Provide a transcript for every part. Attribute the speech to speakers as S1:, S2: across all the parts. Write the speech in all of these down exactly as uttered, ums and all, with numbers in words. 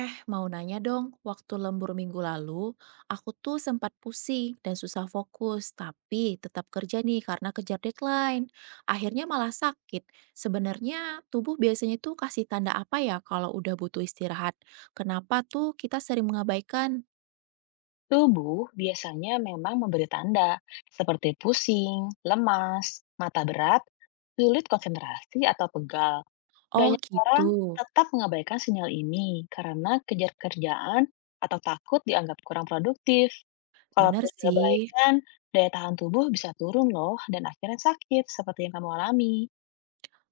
S1: Eh, mau nanya dong, waktu lembur minggu lalu, aku tuh sempat pusing dan susah fokus, tapi tetap kerja nih karena kejar deadline. Akhirnya malah sakit. Sebenarnya tubuh biasanya tuh kasih tanda apa ya kalau udah butuh istirahat? Kenapa tuh kita sering mengabaikan?
S2: Tubuh biasanya memang memberi tanda seperti pusing, lemas, mata berat, sulit konsentrasi atau pegal.
S1: Oh
S2: Banyak orang
S1: gitu,
S2: tetap mengabaikan sinyal ini karena kejar kerjaan atau takut dianggap kurang produktif. Kalau
S1: bener
S2: terus
S1: sih.
S2: diabaikan, daya tahan tubuh bisa turun loh dan akhirnya sakit seperti yang kamu alami.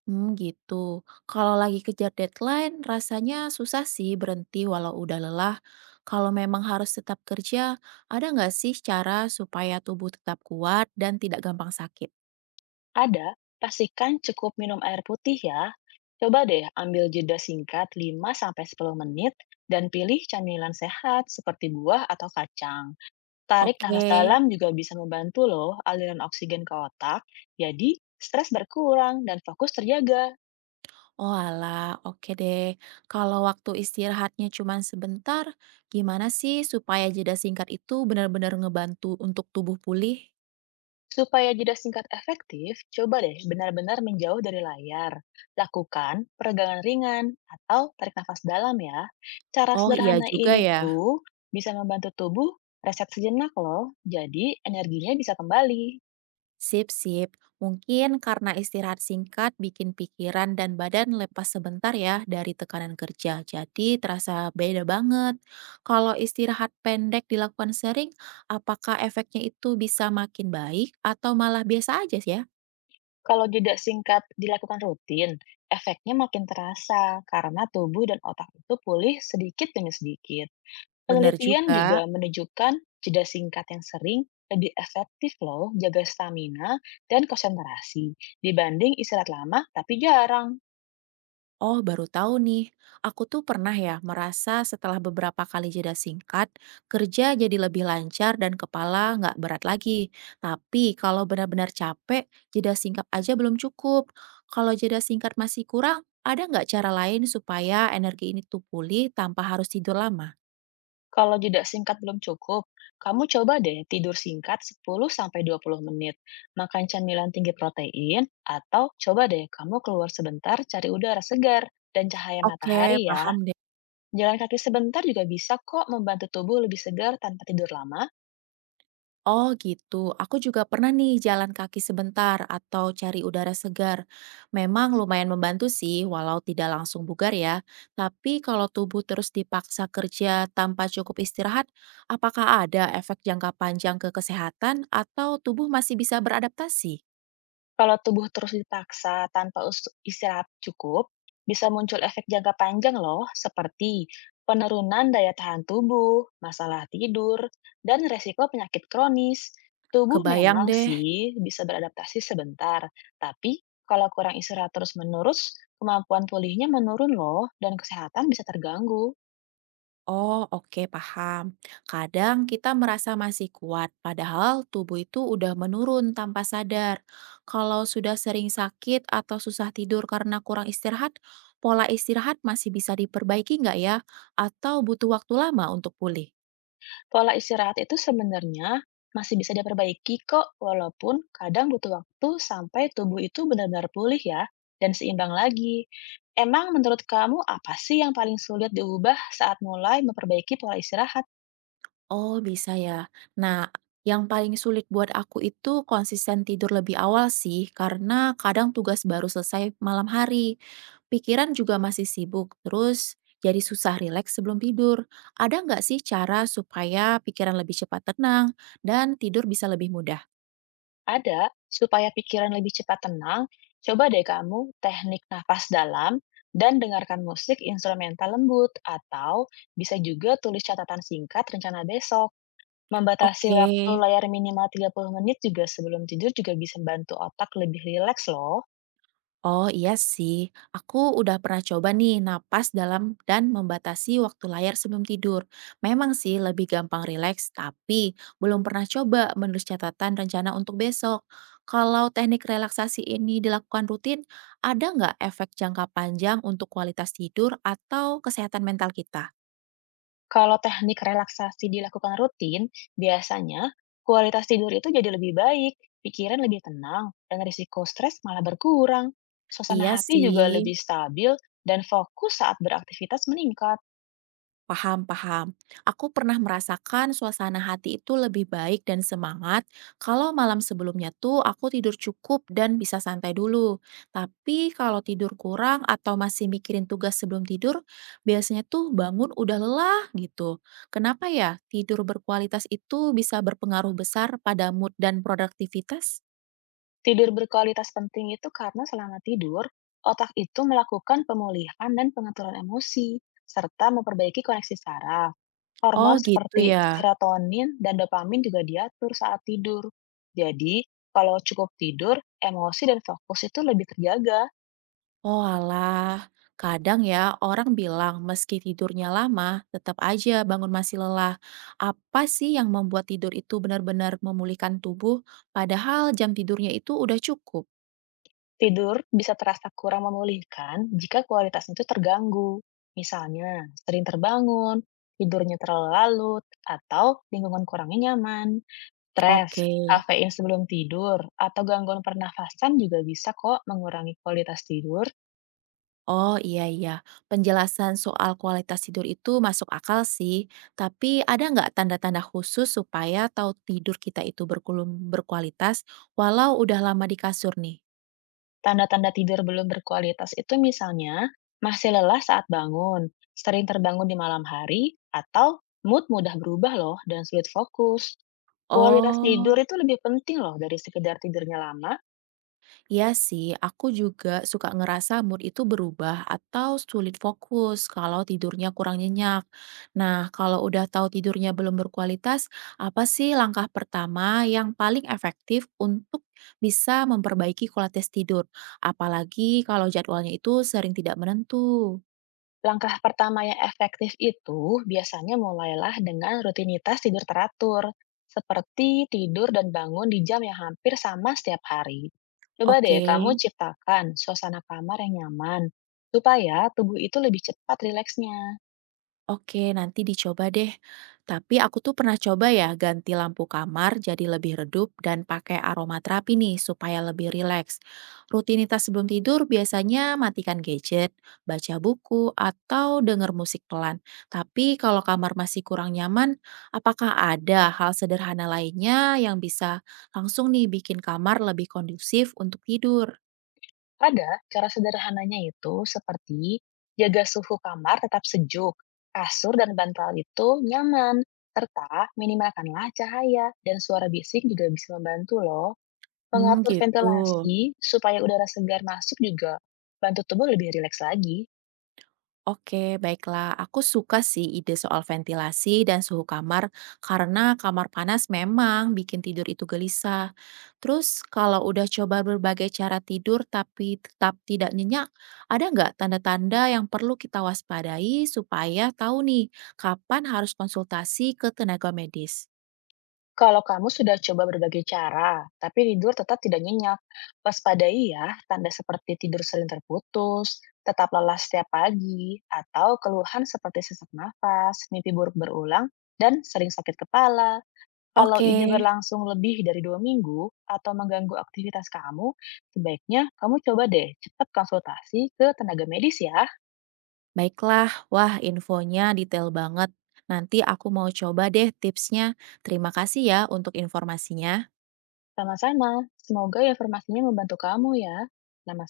S1: Hmm, gitu. Kalau lagi kejar deadline, rasanya susah sih berhenti walau udah lelah. Kalau memang harus tetap kerja, ada nggak sih cara supaya tubuh tetap kuat dan tidak gampang sakit?
S2: Ada, pastikan cukup minum air putih ya. Coba deh ambil jeda singkat lima sampai sepuluh menit dan pilih camilan sehat seperti buah atau kacang. Tarik
S1: Oke.
S2: nafas dalam juga bisa membantu loh aliran oksigen ke otak, jadi stres berkurang dan fokus terjaga.
S1: Oh alah, oke deh. Kalau waktu istirahatnya cuma sebentar, gimana sih supaya jeda singkat itu benar-benar ngebantu untuk tubuh pulih?
S2: Supaya jeda singkat efektif, coba deh benar-benar menjauh dari layar. Lakukan peregangan ringan atau tarik nafas dalam ya. Cara
S1: Oh iya
S2: sederhana
S1: juga
S2: ini
S1: ya.
S2: tuh bisa membantu tubuh reset sejenak loh, jadi energinya bisa kembali.
S1: Sip, sip. Mungkin karena istirahat singkat bikin pikiran dan badan lepas sebentar ya dari tekanan kerja. Jadi terasa beda banget. Kalau istirahat pendek dilakukan sering, apakah efeknya itu bisa makin baik atau malah biasa aja ya?
S2: Kalau jeda singkat dilakukan rutin, efeknya makin terasa karena tubuh dan otak itu pulih sedikit demi sedikit.
S1: Benar
S2: Penelitian
S1: juga.
S2: juga menunjukkan jeda singkat yang sering lebih efektif loh jaga stamina dan konsentrasi dibanding istirahat lama tapi jarang.
S1: Oh, baru tahu nih. Aku tuh pernah ya merasa setelah beberapa kali jeda singkat, kerja jadi lebih lancar dan kepala nggak berat lagi. Tapi kalau benar-benar capek, jeda singkat aja belum cukup. Kalau jeda singkat masih kurang, ada nggak cara lain supaya energi ini tuh pulih tanpa harus tidur lama?
S2: Kalau jeda singkat belum cukup, kamu coba deh tidur singkat sepuluh sampai dua puluh menit, makan camilan tinggi protein, atau coba deh kamu keluar sebentar cari udara segar dan cahaya
S1: Oke,
S2: matahari ya.
S1: paham.
S2: Jalan kaki sebentar juga bisa kok membantu tubuh lebih segar tanpa tidur lama.
S1: Oh gitu, aku juga pernah nih jalan kaki sebentar atau cari udara segar. Memang lumayan membantu sih, walau tidak langsung bugar ya. Tapi kalau tubuh terus dipaksa kerja tanpa cukup istirahat, apakah ada efek jangka panjang ke kesehatan atau tubuh masih bisa beradaptasi?
S2: Kalau tubuh terus dipaksa tanpa us- istirahat cukup, bisa muncul efek jangka panjang loh, seperti penurunan daya tahan tubuh, masalah tidur, dan resiko penyakit kronis. Tubuh
S1: Kebayang
S2: memang
S1: deh.
S2: sih bisa beradaptasi sebentar, tapi kalau kurang istirahat terus-menerus, kemampuan pulihnya menurun loh, dan kesehatan bisa terganggu.
S1: Oh, oke, paham. Kadang kita merasa masih kuat, padahal tubuh itu udah menurun tanpa sadar. Kalau sudah sering sakit atau susah tidur karena kurang istirahat, pola istirahat masih bisa diperbaiki nggak ya? Atau butuh waktu lama untuk pulih?
S2: Pola istirahat itu sebenarnya masih bisa diperbaiki kok, walaupun kadang butuh waktu sampai tubuh itu benar-benar pulih ya, dan seimbang lagi. Emang menurut kamu apa sih yang paling sulit diubah saat mulai memperbaiki pola istirahat?
S1: Oh, bisa ya. Nah, yang paling sulit buat aku itu konsisten tidur lebih awal sih, karena kadang tugas baru selesai malam hari. Pikiran juga masih sibuk, terus jadi susah rileks sebelum tidur. Ada nggak sih cara supaya pikiran lebih cepat tenang dan tidur bisa lebih mudah?
S2: Ada, supaya pikiran lebih cepat tenang, coba deh kamu teknik nafas dalam dan dengarkan musik instrumental lembut, atau bisa juga tulis catatan singkat rencana besok. Membatasi
S1: Oke.
S2: waktu layar minimal tiga puluh menit juga sebelum tidur juga bisa bantu otak lebih rileks loh.
S1: Oh iya sih, aku udah pernah coba nih napas dalam dan membatasi waktu layar sebelum tidur. Memang sih lebih gampang rileks, tapi belum pernah coba menulis catatan rencana untuk besok. Kalau teknik relaksasi ini dilakukan rutin, ada nggak efek jangka panjang untuk kualitas tidur atau kesehatan mental kita?
S2: Kalau teknik relaksasi dilakukan rutin, biasanya kualitas tidur itu jadi lebih baik, pikiran lebih tenang, dan risiko stres malah berkurang. Suasana
S1: Iya
S2: hati juga
S1: sih.
S2: lebih stabil dan fokus saat beraktivitas meningkat.
S1: Paham, paham. Aku pernah merasakan suasana hati itu lebih baik dan semangat kalau malam sebelumnya tuh aku tidur cukup dan bisa santai dulu. Tapi kalau tidur kurang atau masih mikirin tugas sebelum tidur, biasanya tuh bangun udah lelah gitu. Kenapa ya tidur berkualitas itu bisa berpengaruh besar pada mood dan produktivitas?
S2: Tidur berkualitas penting itu karena selama tidur, otak itu melakukan pemulihan dan pengaturan emosi, serta memperbaiki koneksi saraf.
S1: Oh
S2: Hormon
S1: gitu
S2: seperti
S1: ya.
S2: serotonin dan dopamin juga diatur saat tidur. Jadi, kalau cukup tidur, emosi dan fokus itu lebih terjaga.
S1: Oalah, kadang ya orang bilang meski tidurnya lama, tetap aja bangun masih lelah. Apa sih yang membuat tidur itu benar-benar memulihkan tubuh, padahal jam tidurnya itu udah cukup?
S2: Tidur bisa terasa kurang memulihkan jika kualitasnya itu terganggu. Misalnya, sering terbangun, tidurnya terlalu larut, atau lingkungan kurangnya nyaman. Stres,
S1: Oke.
S2: kafein sebelum tidur, atau gangguan pernafasan juga bisa kok mengurangi kualitas tidur.
S1: Oh iya iya, penjelasan soal kualitas tidur itu masuk akal sih. Tapi ada nggak tanda-tanda khusus supaya tahu tidur kita itu berkulum berkualitas walau udah lama di kasur nih?
S2: Tanda-tanda tidur belum berkualitas itu misalnya masih lelah saat bangun, sering terbangun di malam hari, atau mood mudah berubah loh dan sulit fokus. Kualitas
S1: Oh.
S2: tidur itu lebih penting loh dari sekedar tidurnya lama.
S1: Iya sih, aku juga suka ngerasa mood itu berubah atau sulit fokus kalau tidurnya kurang nyenyak. Nah, kalau udah tahu tidurnya belum berkualitas, apa sih langkah pertama yang paling efektif untuk bisa memperbaiki kualitas tidur? Apalagi kalau jadwalnya itu sering tidak menentu.
S2: Langkah pertama yang efektif itu biasanya mulailah dengan rutinitas tidur teratur, seperti tidur dan bangun di jam yang hampir sama setiap hari. Coba deh
S1: Oke.
S2: kamu ciptakan suasana kamar yang nyaman, supaya tubuh itu lebih cepat rileksnya.
S1: Oke, nanti dicoba deh. Tapi aku tuh pernah coba ya ganti lampu kamar jadi lebih redup dan pakai aromaterapi nih supaya lebih rileks. Rutinitas sebelum tidur biasanya matikan gadget, baca buku, atau denger musik pelan. Tapi kalau kamar masih kurang nyaman, apakah ada hal sederhana lainnya yang bisa langsung nih bikin kamar lebih kondusif untuk tidur?
S2: Ada cara sederhananya itu seperti jaga suhu kamar tetap sejuk, kasur dan bantal itu nyaman, serta minimalkanlah cahaya dan suara bising juga bisa membantu loh.
S1: Hmm,
S2: Mengatur
S1: gitu.
S2: ventilasi supaya udara segar masuk juga bantu tubuh lebih rileks lagi.
S1: Oke, baiklah. Aku suka sih ide soal ventilasi dan suhu kamar karena kamar panas memang bikin tidur itu gelisah. Terus kalau udah coba berbagai cara tidur tapi tetap tidak nyenyak, ada nggak tanda-tanda yang perlu kita waspadai supaya tahu nih kapan harus konsultasi ke tenaga medis?
S2: Kalau kamu sudah coba berbagai cara, tapi tidur tetap tidak nyenyak, waspadai ya tanda seperti tidur sering terputus, tetap lelah setiap pagi, atau keluhan seperti sesak nafas, mimpi buruk berulang, dan sering sakit kepala. Kalau
S1: Oke,
S2: ini berlangsung lebih dari dua minggu atau mengganggu aktivitas kamu, sebaiknya kamu coba deh cepat konsultasi ke tenaga medis ya.
S1: baiklah. Wah, infonya detail banget. Nanti aku mau coba deh tipsnya. Terima kasih ya untuk informasinya.
S2: Sama-sama, semoga ya informasinya membantu kamu ya. Nama